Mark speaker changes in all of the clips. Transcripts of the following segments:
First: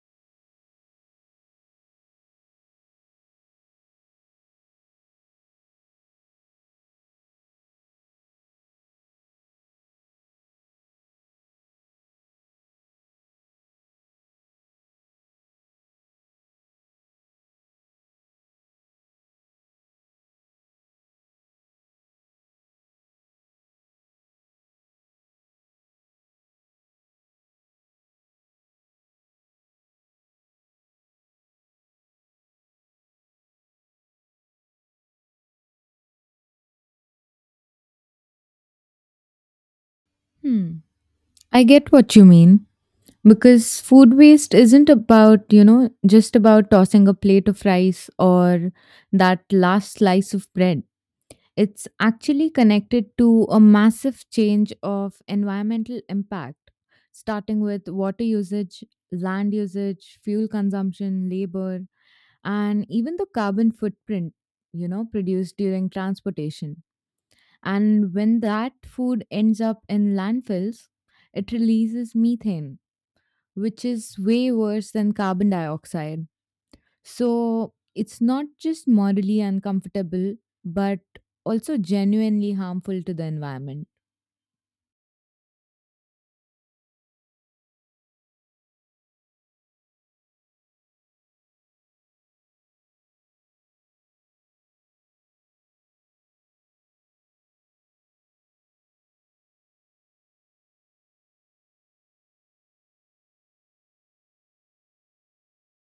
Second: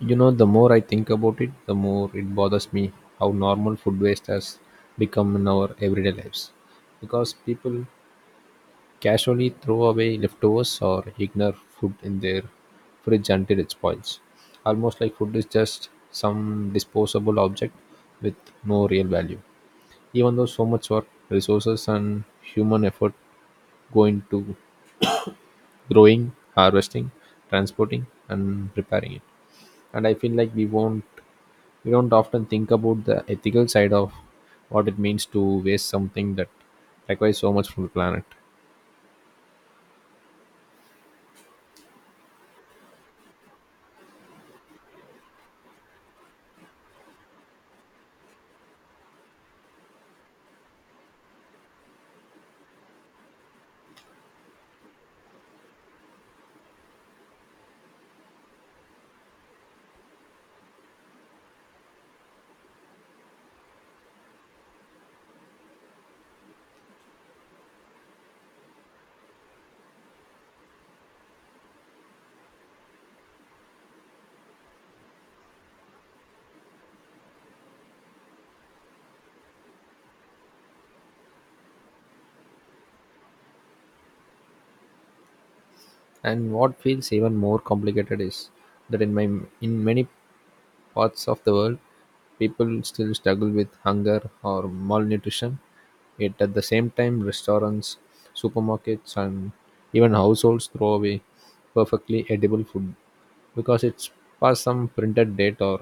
Speaker 1: You know, the more I think about it, the more it bothers me how normal food waste has become in our everyday lives. Because people casually throw away leftovers or ignore food in their fridge until it spoils. Almost like food is just some disposable object with no real value. Even though so much work, resources, and human effort go into growing, harvesting, transporting, and preparing it. And I feel like we don't often think about the ethical side of what it means to waste something that requires so much from the planet.
Speaker 2: Hmm. I get what you mean because food waste isn't about, just about tossing a plate of rice or that last slice of bread. It's actually connected to a massive change of environmental impact, starting with water usage, land usage, fuel consumption, labor, and even the carbon footprint, produced during transportation. And when that food ends up in landfills, it releases methane, which is way worse than carbon dioxide. So it's not just morally uncomfortable, but also genuinely harmful to the environment.
Speaker 1: And what feels even more complicated is that in many parts of the world, people still struggle with hunger or malnutrition, yet at the same time restaurants, supermarkets, and even households throw away perfectly edible food because it's past some printed date or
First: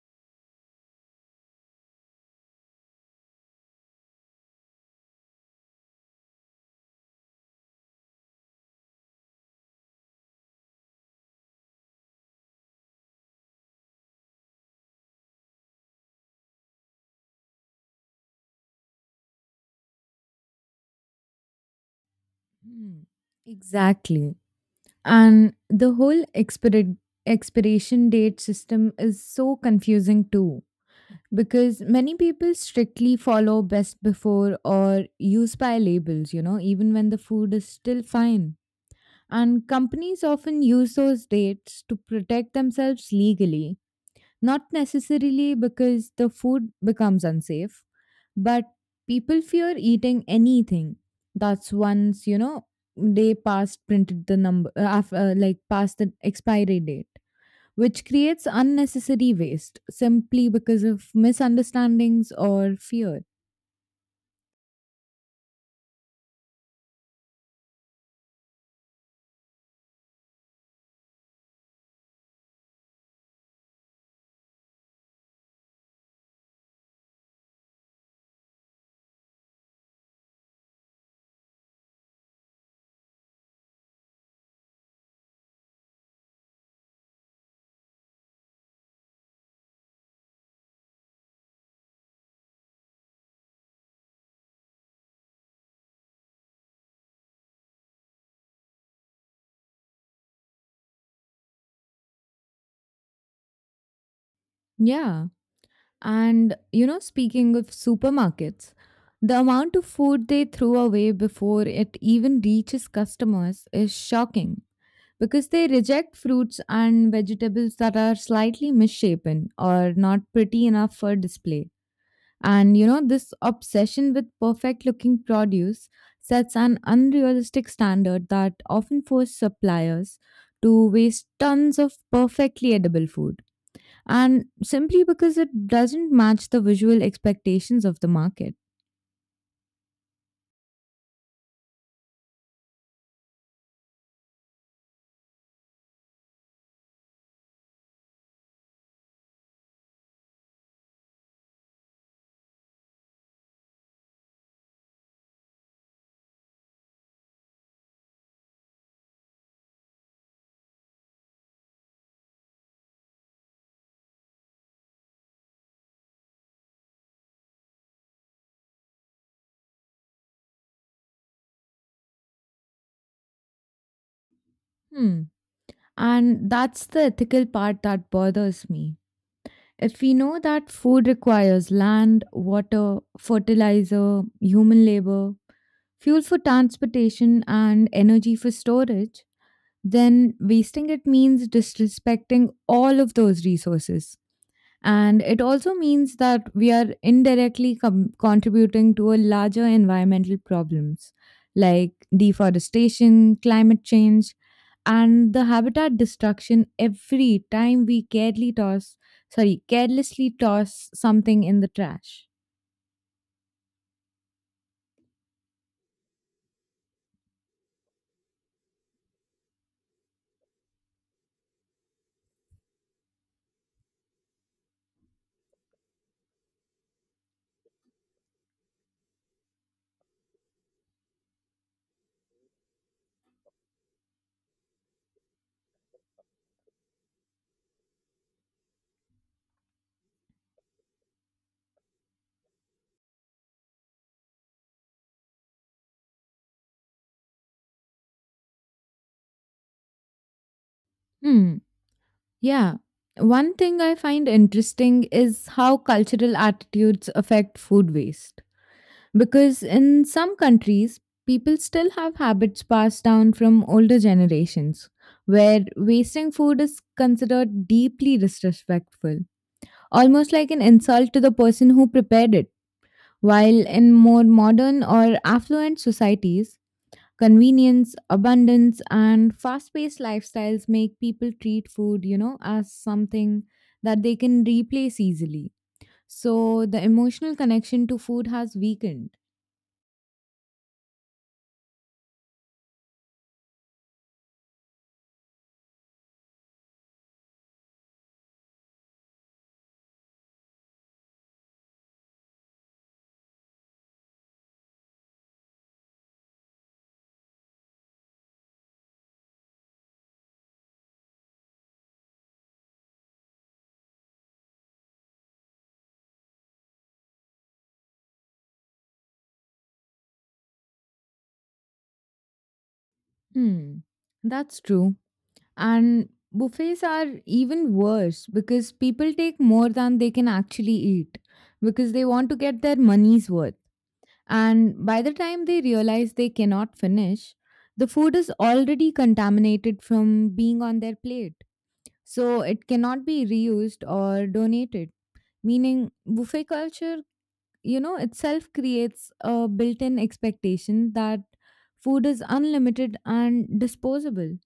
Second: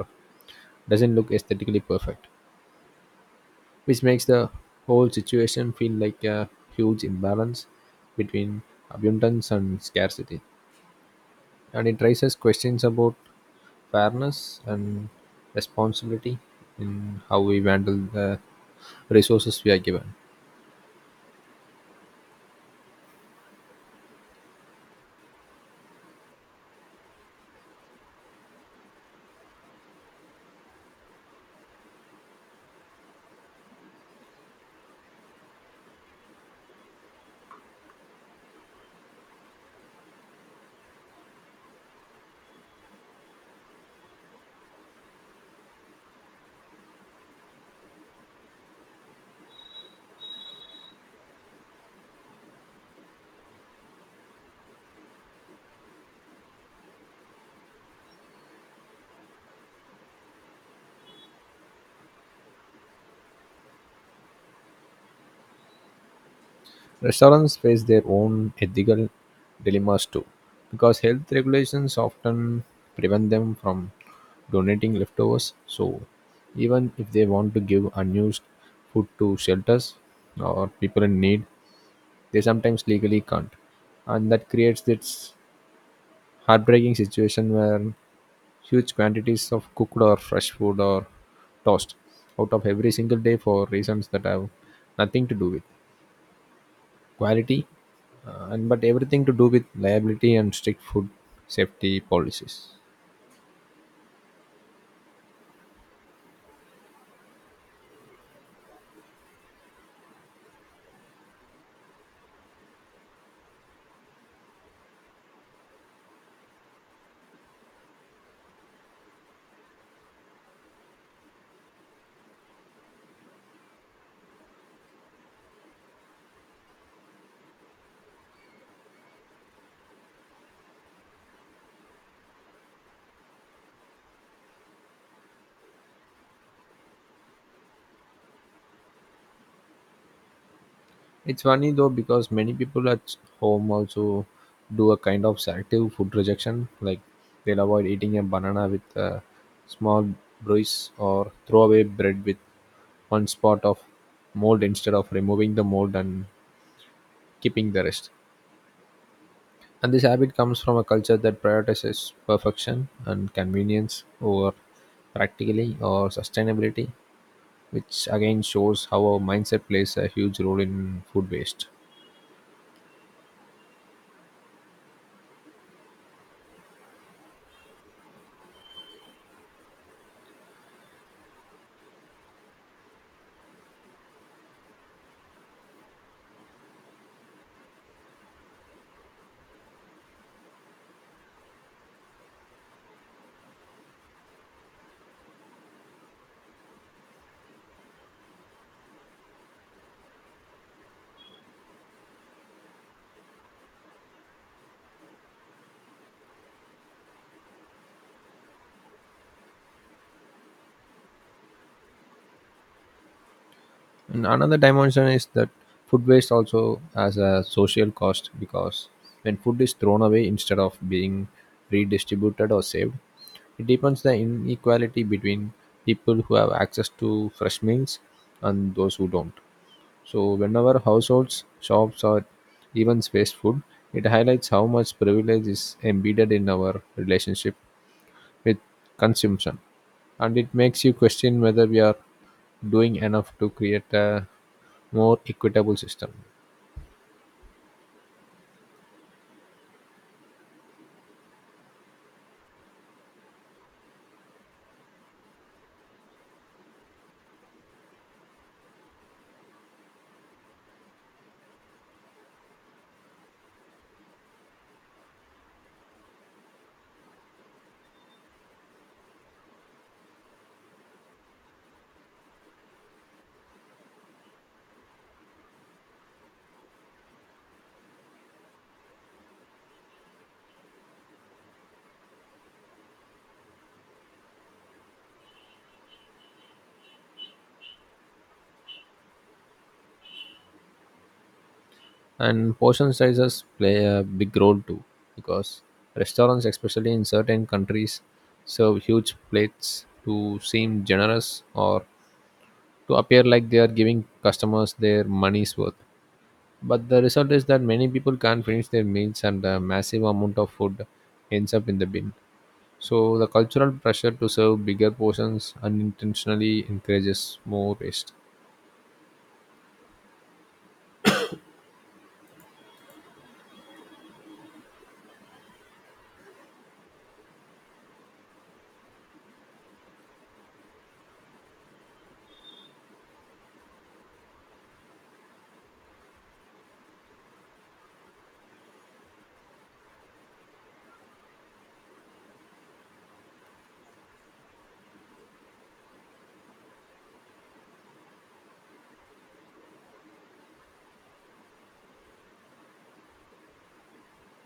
Speaker 1: doesn't look aesthetically perfect, which makes the whole situation feel like a huge imbalance between abundance and scarcity. And it raises questions about fairness and responsibility in how we handle the resources we are given.
Speaker 2: Hmm. Exactly. And the whole expiration date system is so confusing too because many people strictly follow best before or use by labels, even when the food is still fine. And companies often use those dates to protect themselves legally, not necessarily because the food becomes unsafe, but people fear eating anything that's they past printed the like past the expiry date, which creates unnecessary waste simply because of misunderstandings or fear.
Speaker 1: Restaurants face their own ethical dilemmas too, because health regulations often prevent them from donating leftovers. So, even if they want to give unused food to shelters or people in need, they sometimes legally can't, and that creates this heartbreaking situation where huge quantities of cooked or fresh food are tossed out of every single day for reasons that have nothing to do with quality, and but everything to do with liability and strict food safety policies.
Speaker 2: Yeah. And, speaking of supermarkets, the amount of food they throw away before it even reaches customers is shocking because they reject fruits and vegetables that are slightly misshapen or not pretty enough for display. And this obsession with perfect looking produce sets an unrealistic standard that often forces suppliers to waste tons of perfectly edible food, and simply because it doesn't match the visual expectations of the market.
Speaker 1: It's funny though, because many people at home also do a kind of selective food rejection, like they'll avoid eating a banana with a small bruise or throw away bread with one spot of mold instead of removing the mold and keeping the rest. And this habit comes from a culture that prioritizes perfection and convenience over practically or sustainability, which again shows how our mindset plays a huge role in food waste.
Speaker 2: Hmm. And that's the ethical part that bothers me. If we know that food requires land, water, fertilizer, human labor, fuel for transportation, and energy for storage, then wasting it means disrespecting all of those resources. And it also means that we are indirectly contributing to a larger environmental problems like deforestation, climate change, and the habitat destruction every time we carelessly toss something in the trash.
Speaker 1: And another dimension is that food waste also has a social cost, because when food is thrown away instead of being redistributed or saved, it deepens the inequality between people who have access to fresh meals and those who don't. So, whenever households, shops, or even waste food, it highlights how much privilege is embedded in our relationship with consumption. And it makes you question whether we are doing enough to create a more equitable system.
Speaker 2: Hmm. Yeah. One thing I find interesting is how cultural attitudes affect food waste, because in some countries, people still have habits passed down from older generations, where wasting food is considered deeply disrespectful, almost like an insult to the person who prepared it. While in more modern or affluent societies, convenience, abundance, and fast paced lifestyles make people treat food, as something that they can replace easily. So the emotional connection to food has weakened.
Speaker 1: And portion sizes play a big role too, because restaurants, especially in certain countries, serve huge plates to seem generous or to appear like they are giving customers their money's worth, but the result is that many people can't finish their meals and a massive amount of food ends up in the bin. So the cultural pressure to serve bigger portions unintentionally encourages more waste.
Speaker 2: Hmm, that's true. And buffets are even worse because people take more than they can actually eat because they want to get their money's worth. And by the time they realize they cannot finish, the food is already contaminated from being on their plate. So it cannot be reused or donated. Meaning, buffet culture, itself creates a built in expectation that food is unlimited and disposable.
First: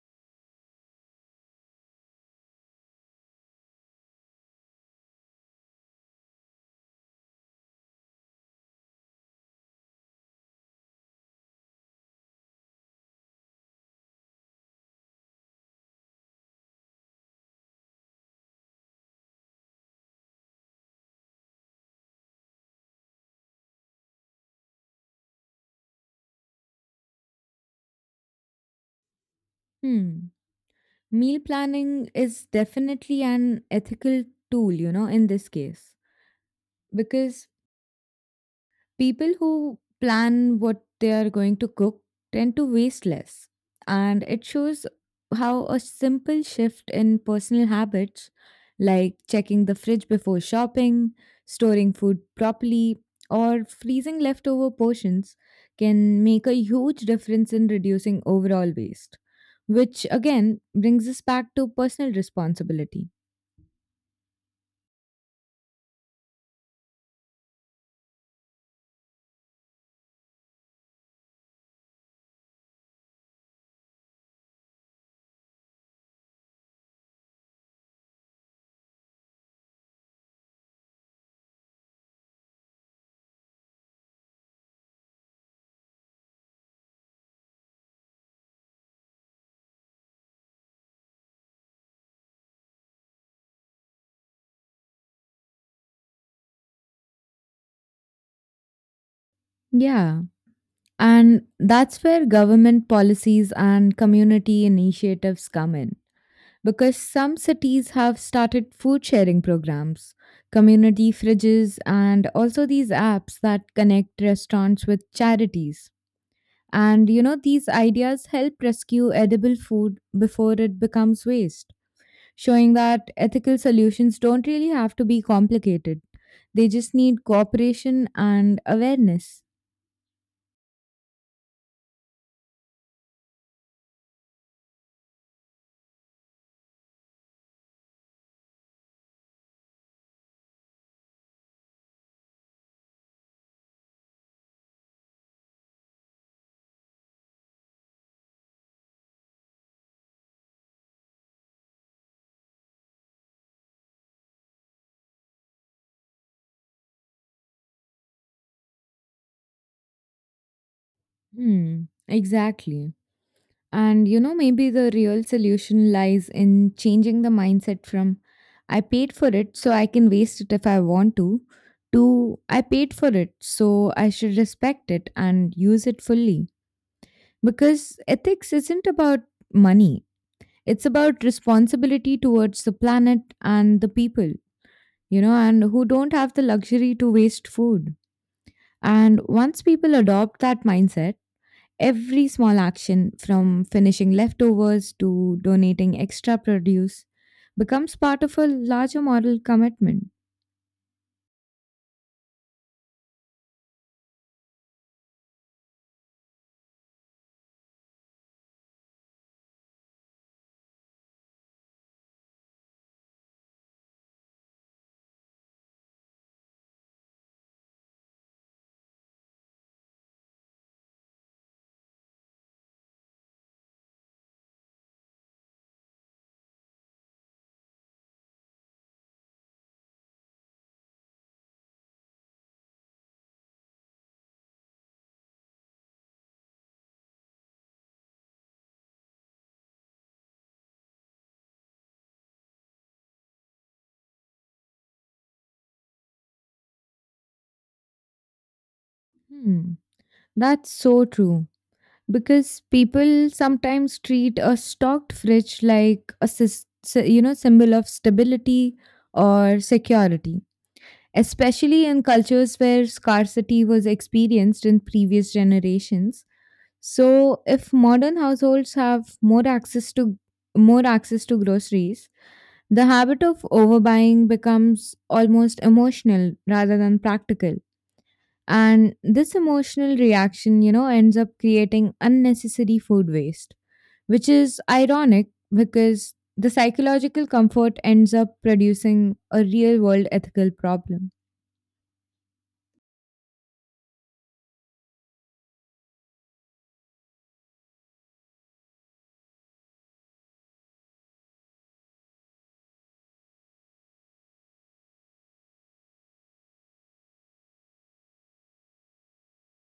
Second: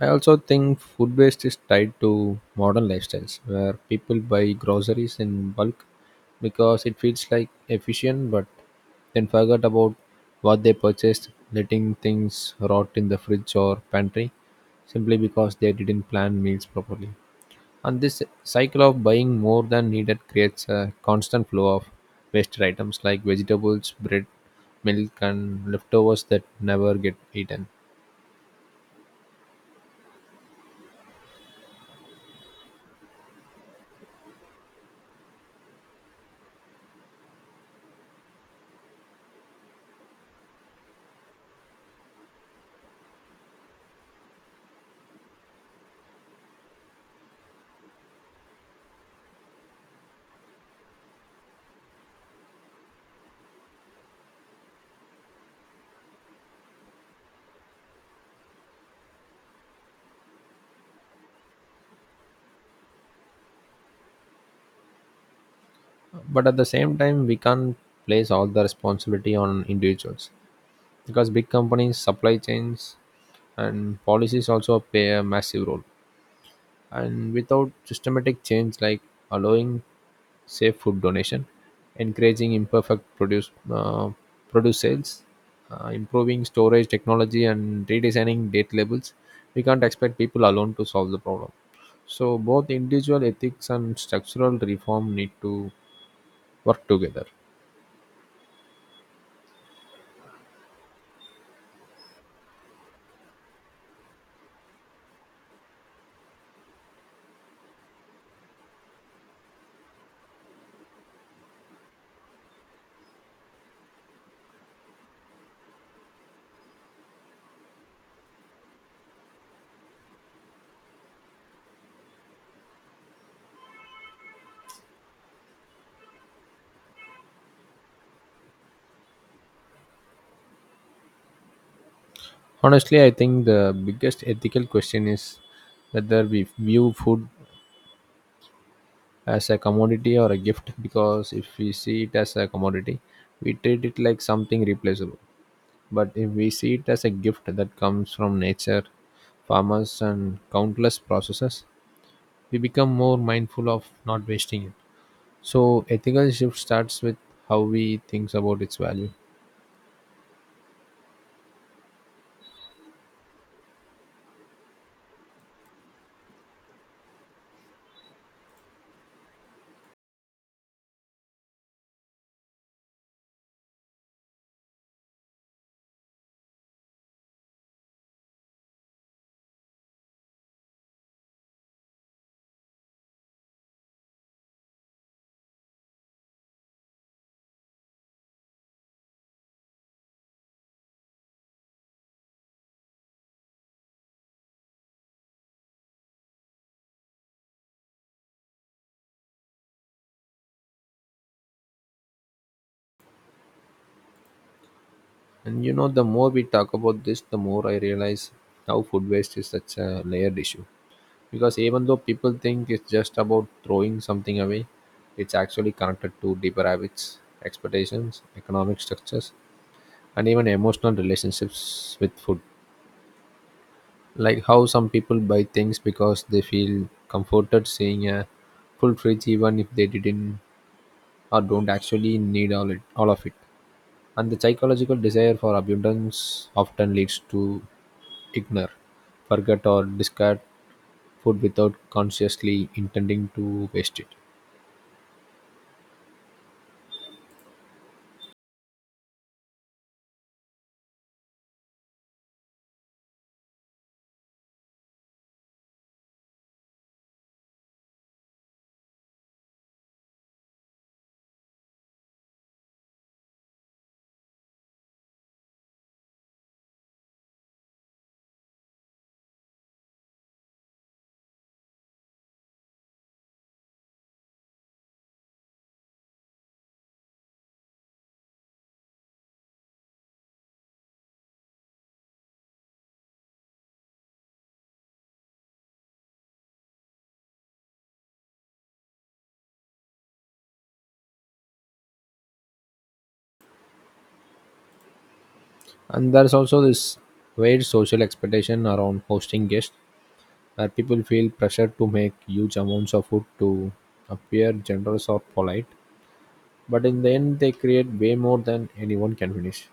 Speaker 1: I also think food waste is tied to modern lifestyles where people buy groceries in bulk because it feels like efficient, but then forget about what they purchased, letting things rot in the fridge or pantry simply because they didn't plan meals properly. And this cycle of buying more than needed creates a constant flow of wasted items like vegetables, bread, milk, and leftovers that never get eaten.
Speaker 2: Hmm. Meal planning is definitely an ethical tool, in this case, because people who plan what they are going to cook tend to waste less. And it shows how a simple shift in personal habits, like checking the fridge before shopping, storing food properly, or freezing leftover portions, can make a huge difference in reducing overall waste. Which again brings us back to personal responsibility.
Speaker 1: But at the same time, we can't place all the responsibility on individuals, because big companies, supply chains, and policies also play a massive role, and without systematic change like allowing safe food donation, encouraging imperfect produce sales, improving storage technology, and redesigning date labels, we can't expect people alone to solve the problem. So both individual ethics and structural reform need to work together.
Speaker 2: Yeah. And that's where government policies and community initiatives come in, because some cities have started food sharing programs, community fridges, and also these apps that connect restaurants with charities. And these ideas help rescue edible food before it becomes waste, showing that ethical solutions don't really have to be complicated. They just need cooperation and awareness.
Speaker 1: Honestly, I think the biggest ethical question is whether we view food as a commodity or a gift, because if we see it as a commodity, we treat it like something replaceable. But if we see it as a gift that comes from nature, farmers, and countless processes, we become more mindful of not wasting it. So, ethical shift starts with how we think about its value.
Speaker 2: Hmm, exactly. And maybe the real solution lies in changing the mindset from I paid for it, so I can waste it if I want to I paid for it, so I should respect it and use it fully. Because ethics isn't about money, it's about responsibility towards the planet and the people, and who don't have the luxury to waste food. And once people adopt that mindset, every small action, from finishing leftovers to donating extra produce, becomes part of a larger moral commitment.
Speaker 1: And you know, the more we talk about this, the more I realize how food waste is such a layered issue, because even though people think it's just about throwing something away, it's actually connected to deeper habits, expectations, economic structures, and even emotional relationships with food, like how some people buy things because they feel comforted seeing a full fridge even if they didn't or don't actually need all of it. And the psychological desire for abundance often leads to ignore, forget, or discard food without consciously intending to waste it.
Speaker 2: Hmm. That's so true. Because people sometimes treat a stocked fridge like a symbol of stability or security, especially in cultures where scarcity was experienced in previous generations. So if modern households have more access to groceries, the habit of overbuying becomes almost emotional rather than practical. And this emotional reaction, ends up creating unnecessary food waste, which is ironic because the psychological comfort ends up producing a real world ethical problem.
Speaker 1: And there's also this weird social expectation around hosting guests, where people feel pressure to make huge amounts of food to appear generous or polite. But in the end, they create way more than anyone can finish.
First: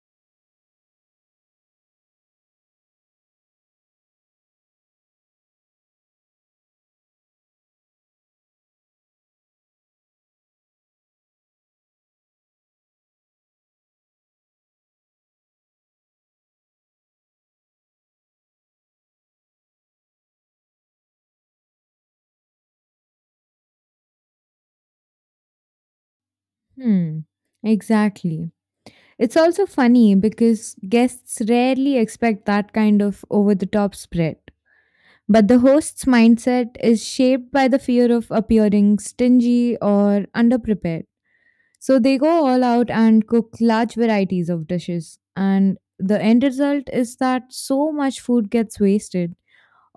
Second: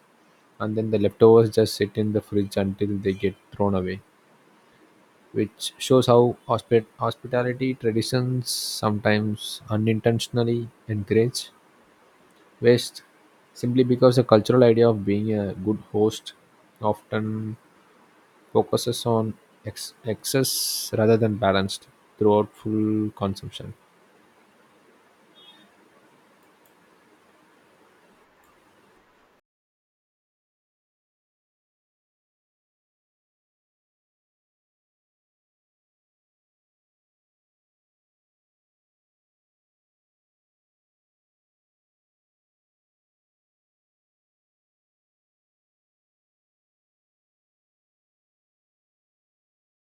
Speaker 1: And then the leftovers just sit in the fridge until they get thrown away, which shows how hospitality traditions sometimes unintentionally encourage waste simply because the cultural idea of being a good host often focuses on excess rather than balanced throughout full consumption.
Speaker 2: Hmm, exactly. It's also funny because guests rarely expect that kind of over the top spread. But the host's mindset is shaped by the fear of appearing stingy or underprepared. So they go all out and cook large varieties of dishes. And the end result is that so much food gets wasted,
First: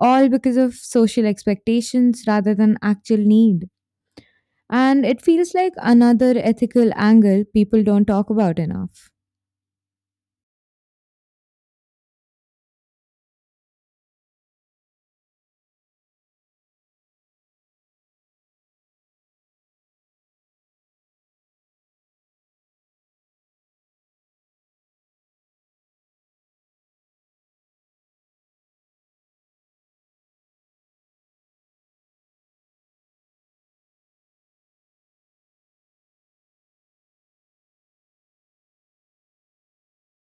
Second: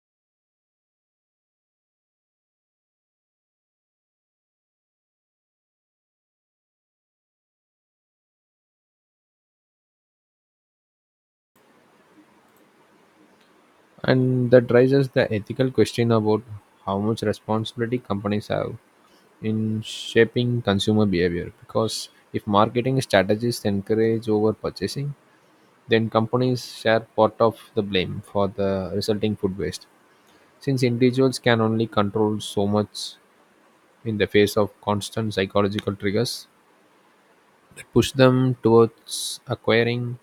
Speaker 2: all because of social expectations rather than actual need. And it feels like another ethical angle people don't talk about enough.
Speaker 1: And that raises the ethical question about how much responsibility companies have in shaping consumer behavior. Because if marketing strategies encourage over purchasing, then companies share part of the blame for the resulting food waste, since individuals can only control so much in the face of constant psychological triggers that push them towards acquiring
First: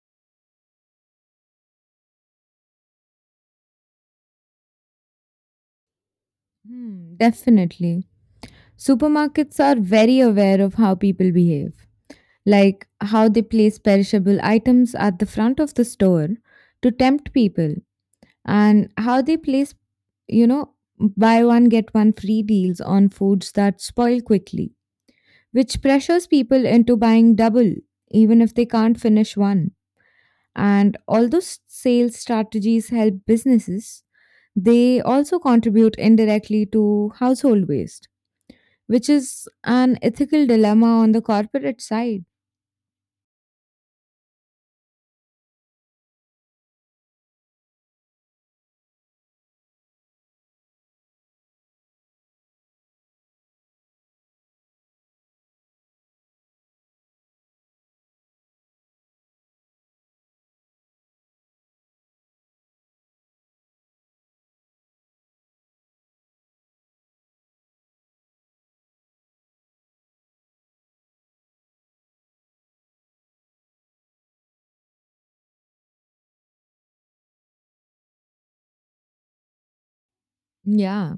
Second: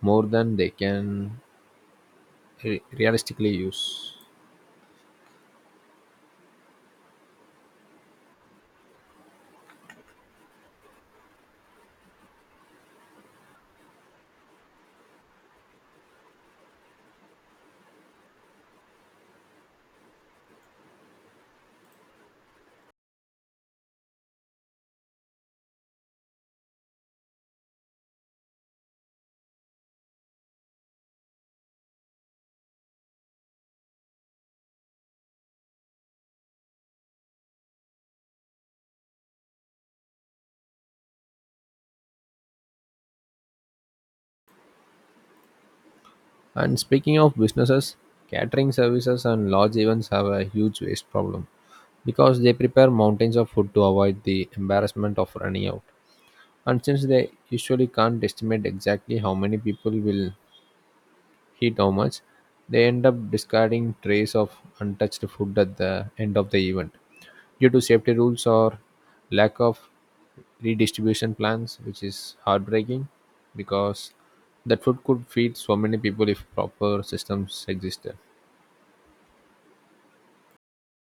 Speaker 1: more than they can realistically use.
Speaker 2: Hmm, definitely. Supermarkets are very aware of how people behave, like how they place perishable items at the front of the store to tempt people, and how they place, you know, buy one get one free deals on foods that spoil quickly, which pressures people into buying double even if they can't finish one. And although sales strategies help businesses, they also contribute indirectly to household waste, which is an ethical dilemma on the corporate side.
Speaker 1: And speaking of businesses, catering services and large events have a huge waste problem, because they prepare mountains of food to avoid the embarrassment of running out. And since they usually can't estimate exactly how many people will eat how much, they end up discarding trays of untouched food at the end of the event due to safety rules or lack of redistribution plans, which is heartbreaking because that food could feed so many people if proper systems existed.
Speaker 2: Yeah.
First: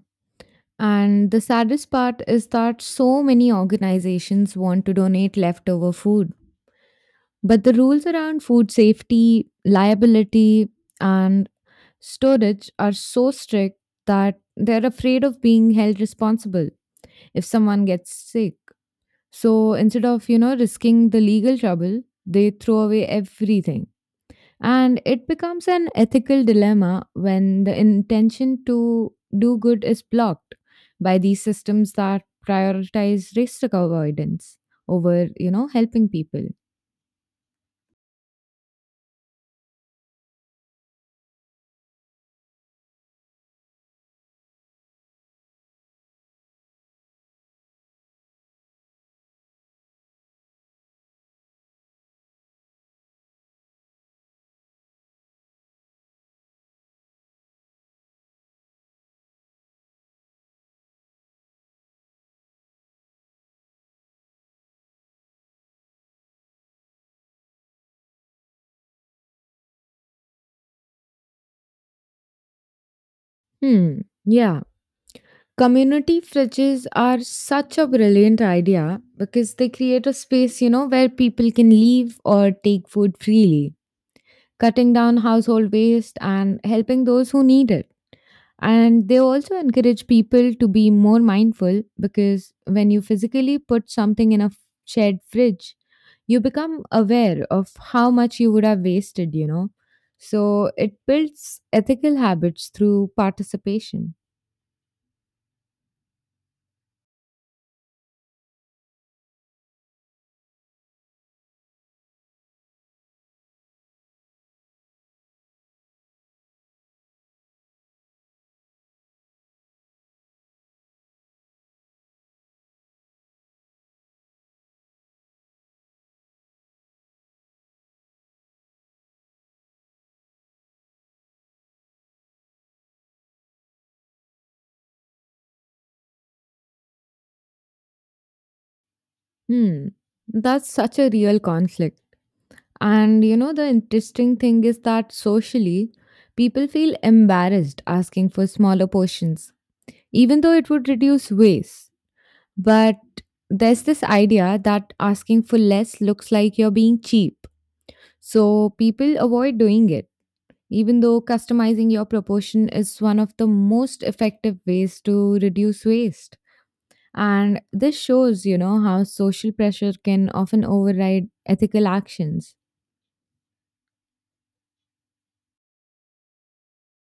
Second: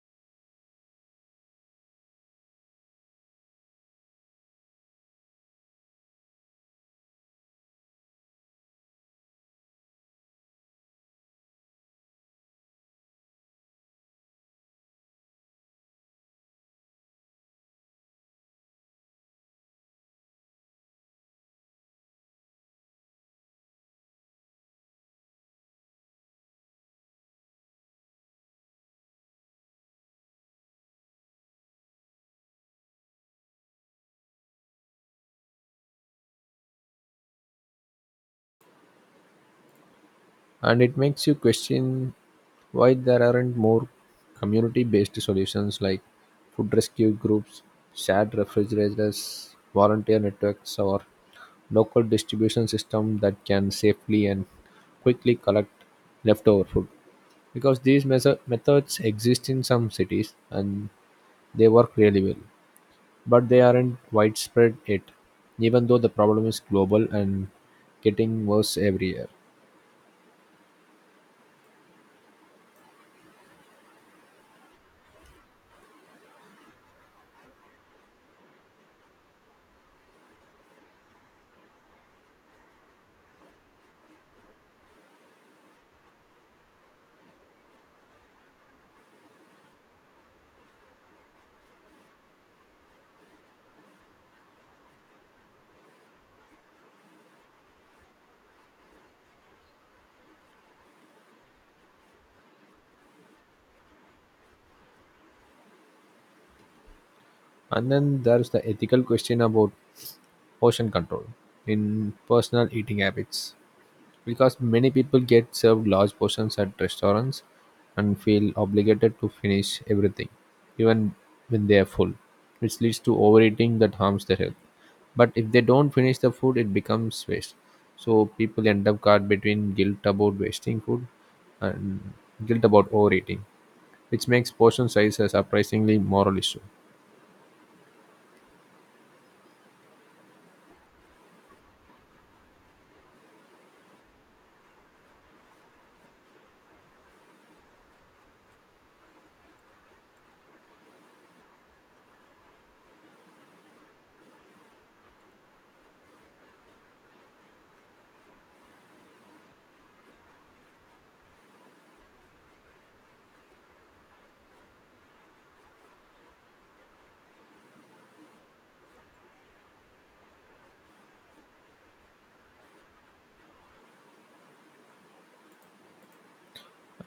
Speaker 2: And the saddest part is that so many organizations want to donate leftover food. But the rules around food safety, liability, and storage are so strict that they're afraid of being held responsible if someone gets sick. So instead of, risking the legal trouble, they throw away everything. And it becomes an ethical dilemma when the intention to do good is blocked by these systems that prioritize risk avoidance over, helping people.
Speaker 1: And it makes you question why there aren't more community based solutions like food rescue groups, shared refrigerators, volunteer networks, or local distribution system that can safely and quickly collect leftover food, because these methods exist in some cities and they work really well. But they aren't widespread yet, even though the problem is global and getting worse every year.
Speaker 2: Hmm. Yeah. Community fridges are such a brilliant idea because they create a space, where people can leave or take food freely, cutting down household waste and helping those who need it. And they also encourage people to be more mindful because when you physically put something in a shared fridge, you become aware of how much you would have wasted. So it builds ethical habits through participation.
Speaker 1: And then there's the ethical question about portion control in personal eating habits, because many people get served large portions at restaurants and feel obligated to finish everything even when they are full, which leads to overeating that harms their health, but if they don't finish the food it becomes waste. So people end up caught between guilt about wasting food and guilt about overeating, which makes portion size a surprisingly moral issue.
Speaker 2: Hmm. That's such a real conflict. And the interesting thing is that socially, people feel embarrassed asking for smaller portions even though it would reduce waste. But there's this idea that asking for less looks like you're being cheap. So people avoid doing it, even though customizing your proportion is one of the most effective ways to reduce waste. And this shows, how social pressure can often override ethical actions.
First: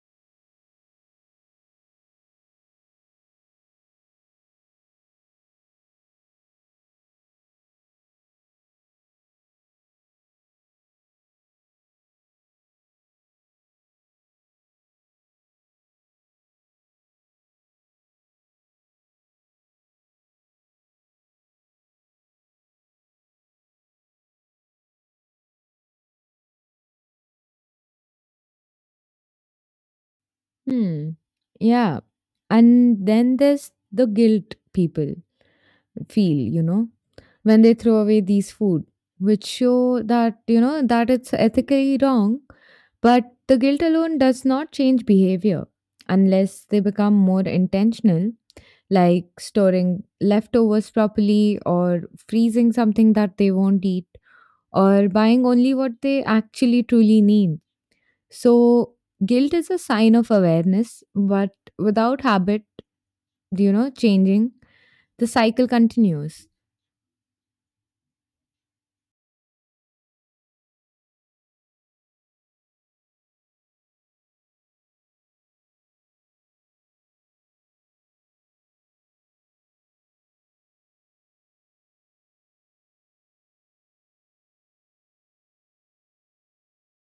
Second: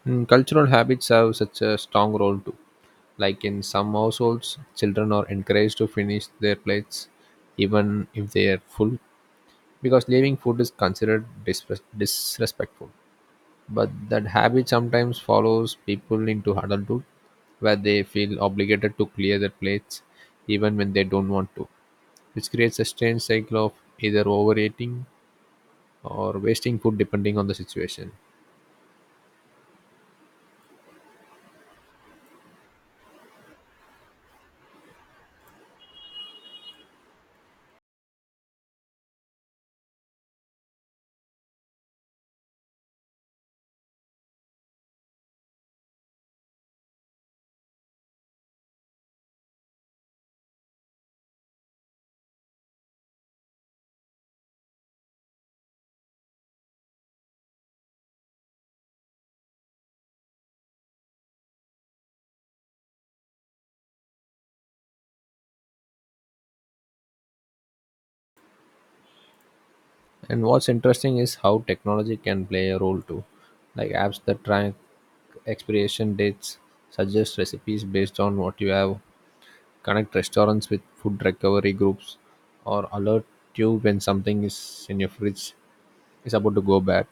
Speaker 1: Cultural habits have such a strong role too. Like in some households, children are encouraged to finish their plates even if they are full, because leaving food is considered disrespectful. But that habit sometimes follows people into adulthood where they feel obligated to clear their plates even when they don't want to, which creates a strange cycle of either overeating or wasting food depending on the situation.
Speaker 2: Hmm. Yeah. And then there's the guilt people feel when they throw away these food, which show that, that it's ethically wrong, but the guilt alone does not change behavior unless they become more intentional, like storing leftovers properly or freezing something that they won't eat or buying only what they actually truly need. So, guilt is a sign of awareness, but without habit, changing, the cycle continues.
Speaker 1: And what's interesting is how technology can play a role too. Like apps that track expiration dates, suggest recipes based on what you have, connect restaurants with food recovery groups, or alert you when something is in your fridge is about to go bad.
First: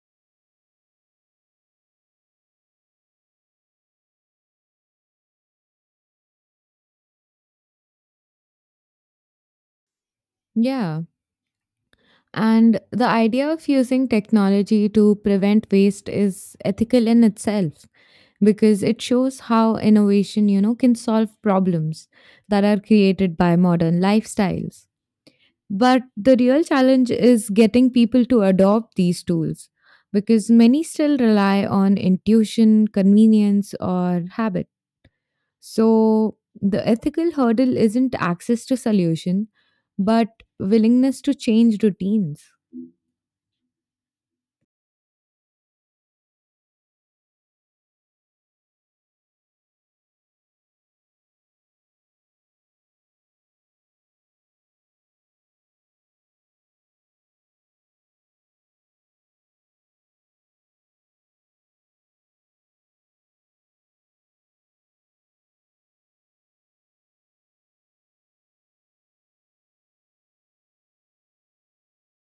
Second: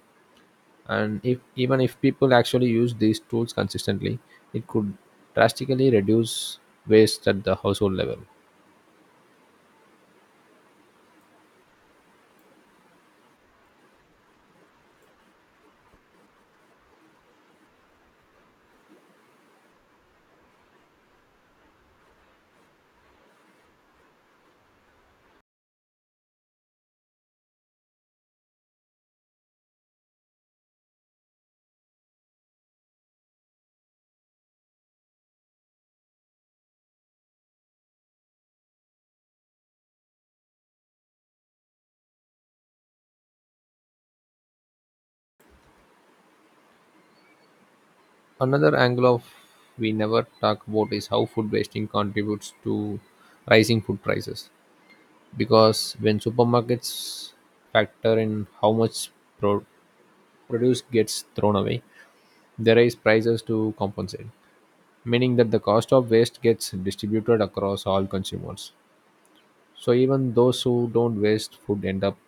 Speaker 1: And if even if people actually use these tools consistently, it could drastically reduce waste at the household level.
Speaker 2: Yeah. And the idea of using technology to prevent waste is ethical in itself because it shows how innovation, can solve problems that are created by modern lifestyles. But the real challenge is getting people to adopt these tools because many still rely on intuition, convenience, or habit. So the ethical hurdle isn't access to solution, but willingness to change routines.
Speaker 1: Another angle of we never talk about is how food wasting contributes to rising food prices. Because when supermarkets factor in how much pro- produce gets thrown away, they raise prices to compensate, meaning that the cost of waste gets distributed across all consumers. So even those who don't waste food end up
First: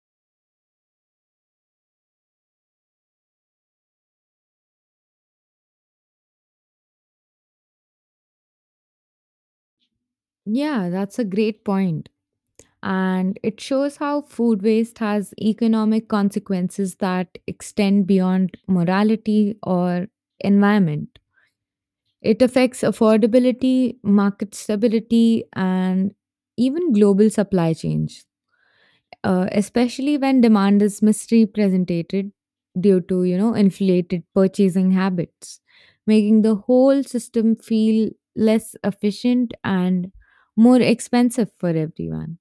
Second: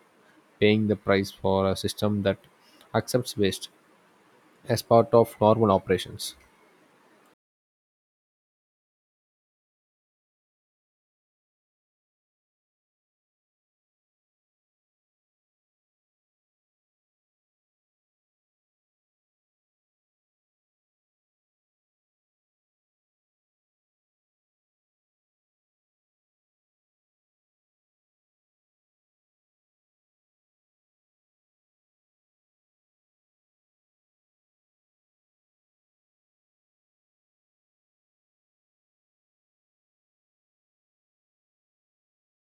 Speaker 1: paying the price for a system that accepts waste as part of normal operations.
Speaker 2: Yeah, that's a great point. And it shows how food waste has economic consequences that extend beyond morality or environment. It affects affordability, market stability, and even global supply chains, especially when demand is misrepresented due to inflated purchasing habits, making the whole system feel less efficient and more expensive for everyone.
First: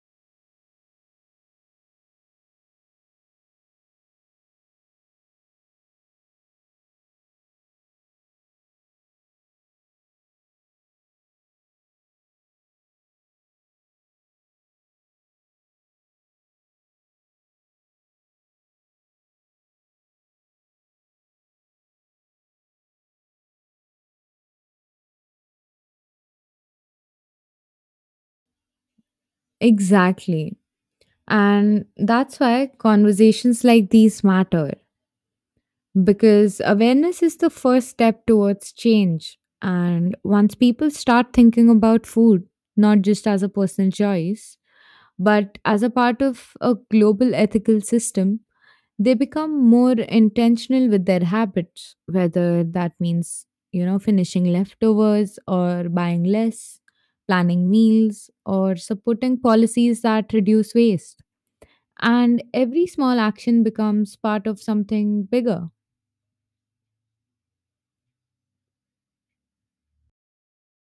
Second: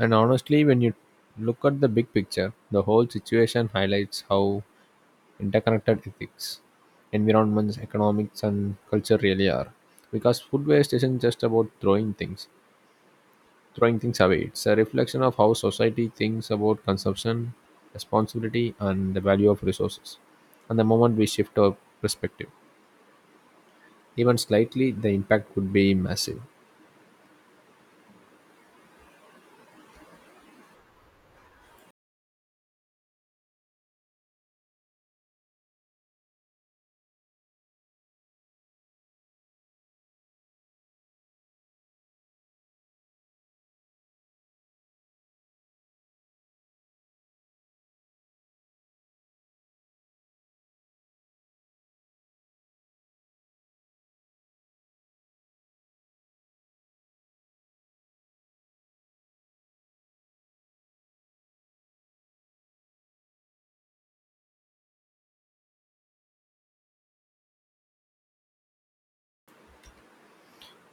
Speaker 1: And honestly, when you look at the big picture, the whole situation highlights how interconnected ethics, environments, economics, and culture really are. Because food waste isn't just about throwing things away. It's a reflection of how society thinks about consumption, responsibility, and the value of resources. And the moment we shift our perspective, even slightly, the impact could be massive.
Speaker 2: Exactly, and that's why conversations like these matter, because awareness is the first step towards change. And once people start thinking about food, not just as a personal choice, but as a part of a global ethical system, they become more intentional with their habits, whether that means, finishing leftovers or buying less, planning meals, or supporting policies that reduce waste. And every small action becomes part of something bigger.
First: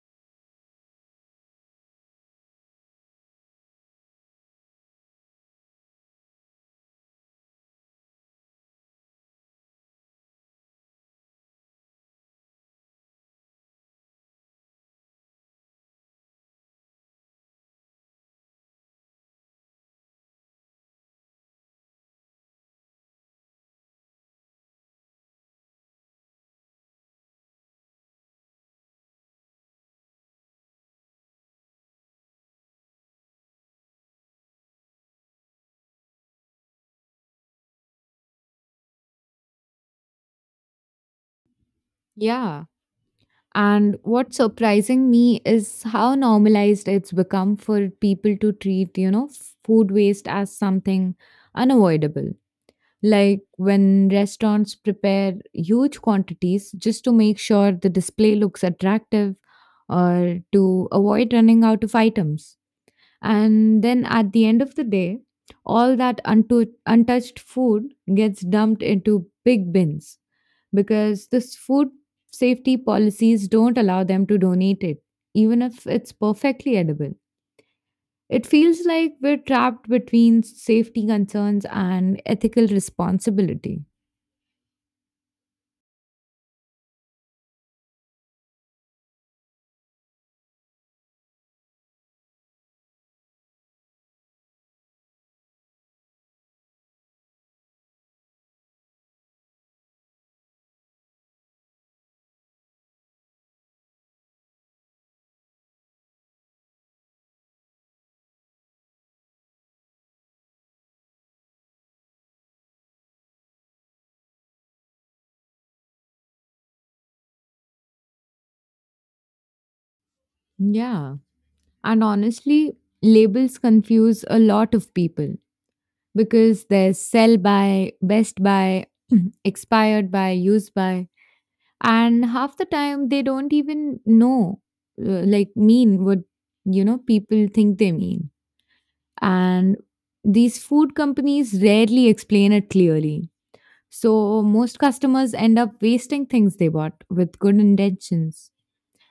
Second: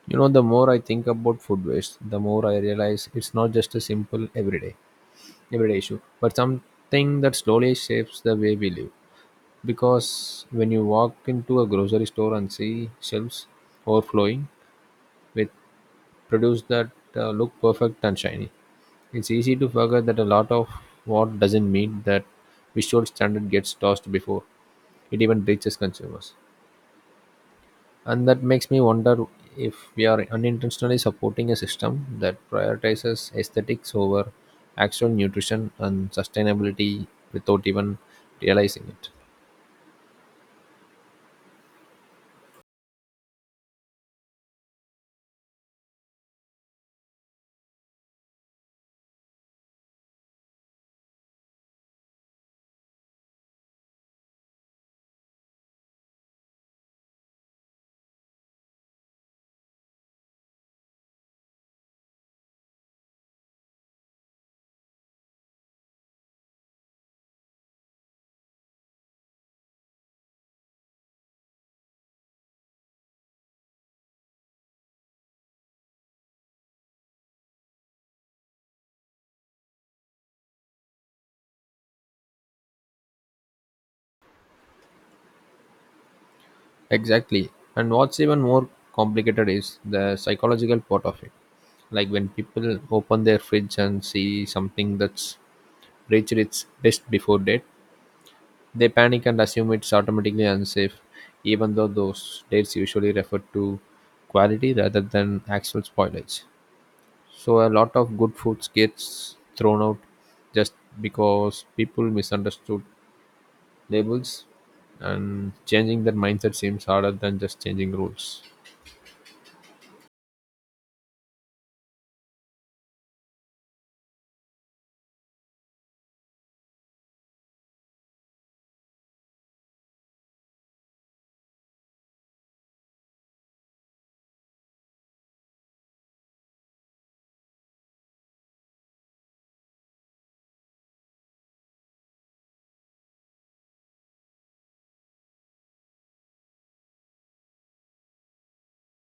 Speaker 1: You know, the more I think about food waste, the more I realize it's not just a simple everyday issue, but something that slowly shapes the way we live. Because when you walk into a grocery store and see shelves overflowing with produce that look perfect and shiny, it's easy to forget that a lot of what doesn't meet that visual standard gets tossed before it even reaches consumers. And that makes me wonder if we are unintentionally supporting a system that prioritizes aesthetics over actual nutrition and sustainability without even realizing it.
Speaker 2: Yeah, and what's surprising me is how normalized it's become for people to treat, food waste as something unavoidable. Like when restaurants prepare huge quantities just to make sure the display looks attractive or to avoid running out of items. And then at the end of the day, all that untouched food gets dumped into big bins because this food safety policies don't allow them to donate it, even if it's perfectly edible. It feels like we're trapped between safety concerns and ethical responsibility.
Speaker 1: Exactly. And what's even more complicated is the psychological part of it. Like when people open their fridge and see something that's reached its best before date, they panic and assume it's automatically unsafe, even though those dates usually refer to quality rather than actual spoilage. So a lot of good foods gets thrown out just because people misunderstood labels, and changing their mindset seems harder than just changing rules.
Speaker 2: Yeah. And honestly, labels confuse a lot of people because there's sell by, best by, expired by, used by, and half the time they don't even like, mean what, people think they mean. And these food companies rarely explain it clearly. So most customers end up wasting things they bought with good intentions.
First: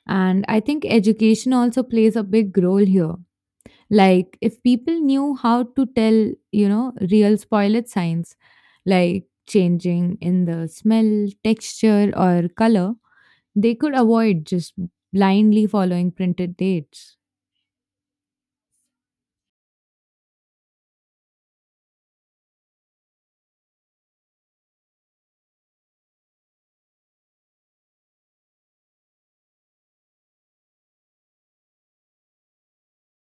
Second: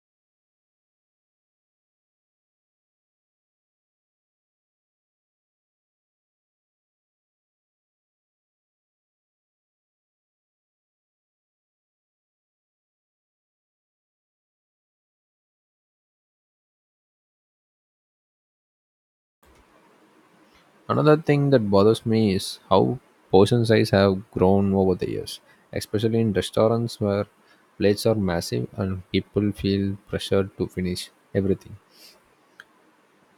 Speaker 2: And I think education also plays a big role here. Like if people knew how to tell, real spoilage signs, like changing in the smell, texture, or color, they could avoid just blindly following printed dates.
Speaker 1: Another thing that bothers me is how portion size have grown over the years, especially in restaurants where plates are massive and people feel pressured to finish everything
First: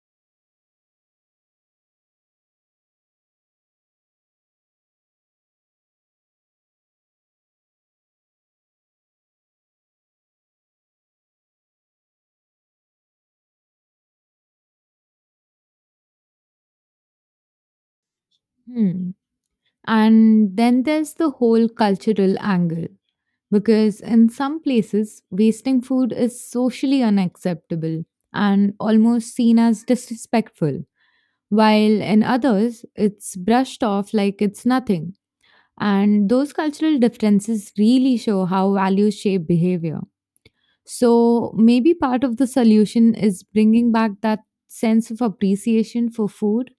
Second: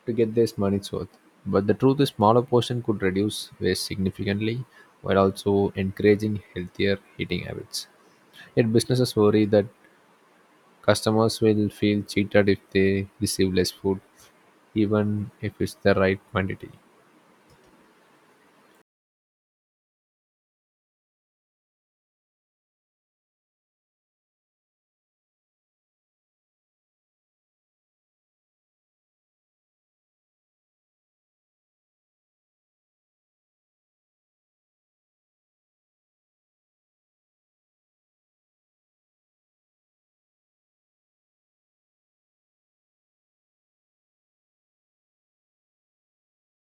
Speaker 1: to get their money's worth. But the truth is smaller portion could reduce waste significantly while also encouraging healthier eating habits. Yet businesses worry that customers will feel cheated if they receive less food, even if it's the right quantity.
Speaker 2: Hmm. And then there's the whole cultural angle, because in some places, wasting food is socially unacceptable and almost seen as disrespectful, while in others, it's brushed off like it's nothing. And those cultural differences really show how values shape behavior. So maybe part of the solution is bringing back that sense of appreciation for food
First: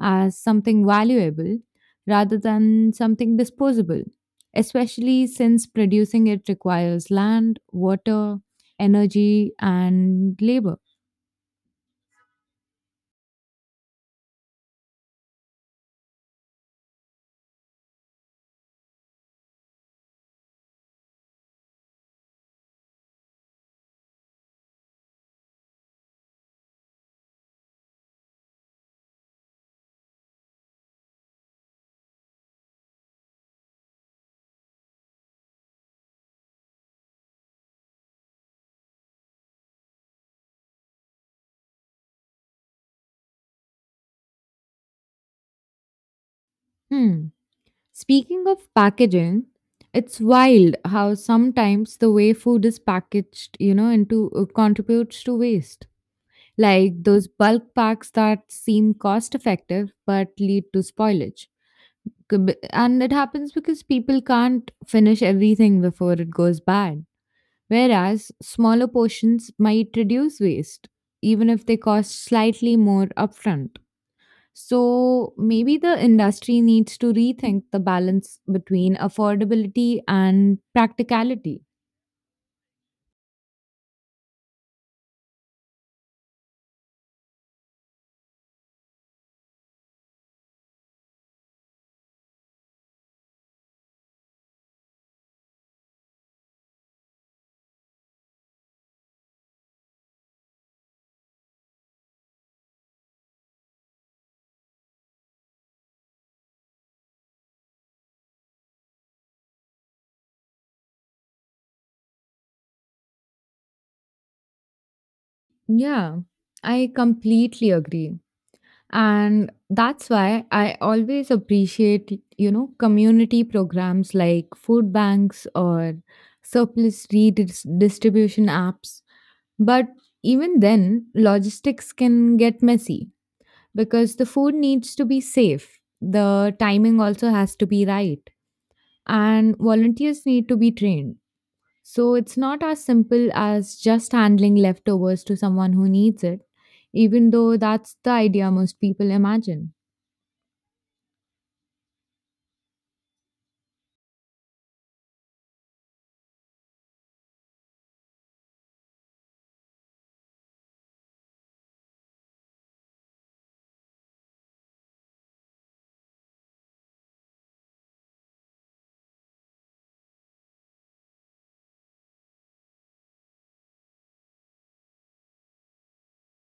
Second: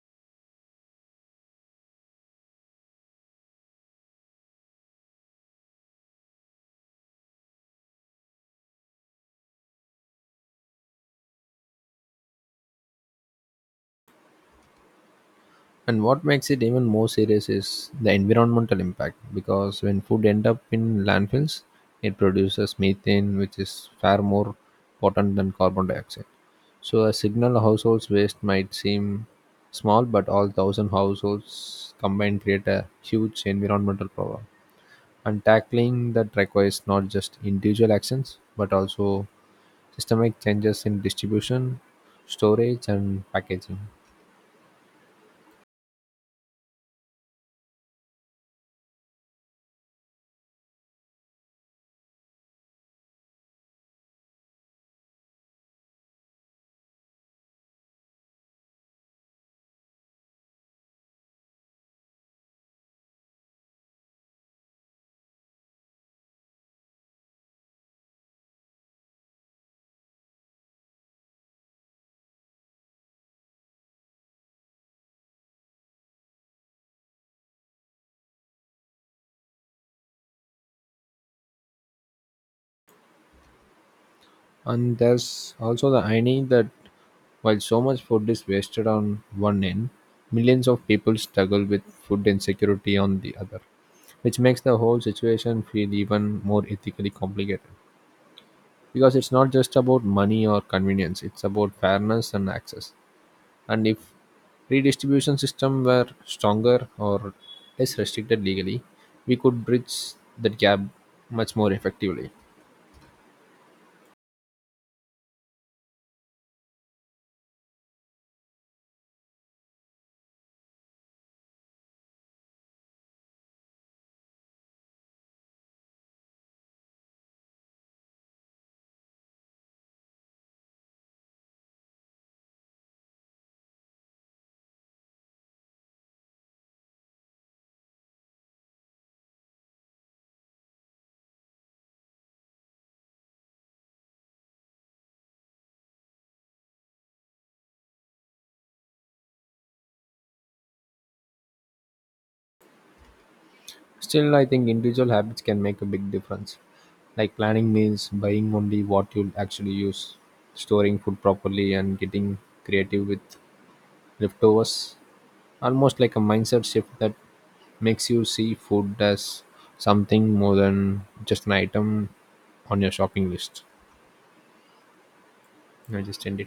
Speaker 2: as something valuable rather than something disposable, especially since producing it requires land, water, energy, and labor.
Speaker 1: And what makes it even more serious is the environmental impact, because when food end up in landfills, it produces methane, which is far more potent than carbon dioxide. So a signal households waste might seem small, but all thousand households combined create a huge environmental problem. And tackling that requires not just individual actions, but also systemic changes in distribution, storage, and packaging.
Speaker 2: Hmm. Speaking of packaging, it's wild how sometimes the way food is packaged, you know, into contributes to waste. Like those bulk packs that seem cost effective but lead to spoilage. And it happens because people can't finish everything before it goes bad, whereas smaller portions might reduce waste, even if they cost slightly more upfront. So maybe the industry needs to rethink the balance between affordability and practicality.
Speaker 1: And there's also the irony that while so much food is wasted on one end, millions of people struggle with food insecurity on the other, which makes the whole situation feel even more ethically complicated. Because it's not just about money or convenience, it's about fairness and access. And if redistribution system were stronger or less restricted legally, we could bridge that gap much more effectively.
Speaker 2: Yeah, I completely agree. And that's why I always appreciate, community programs like food banks or surplus redistribution apps. But even then, logistics can get messy because the food needs to be safe. The timing also has to be right. And volunteers need to be trained. So it's not as simple as just handling leftovers to someone who needs it, even though that's the idea most people imagine.
Speaker 1: Still, I think individual habits can make a big difference, like planning means buying only what you'll actually use, storing food properly, and getting creative with leftovers, almost like a mindset shift that makes you see food as something more than just an item on your shopping list. I just end it.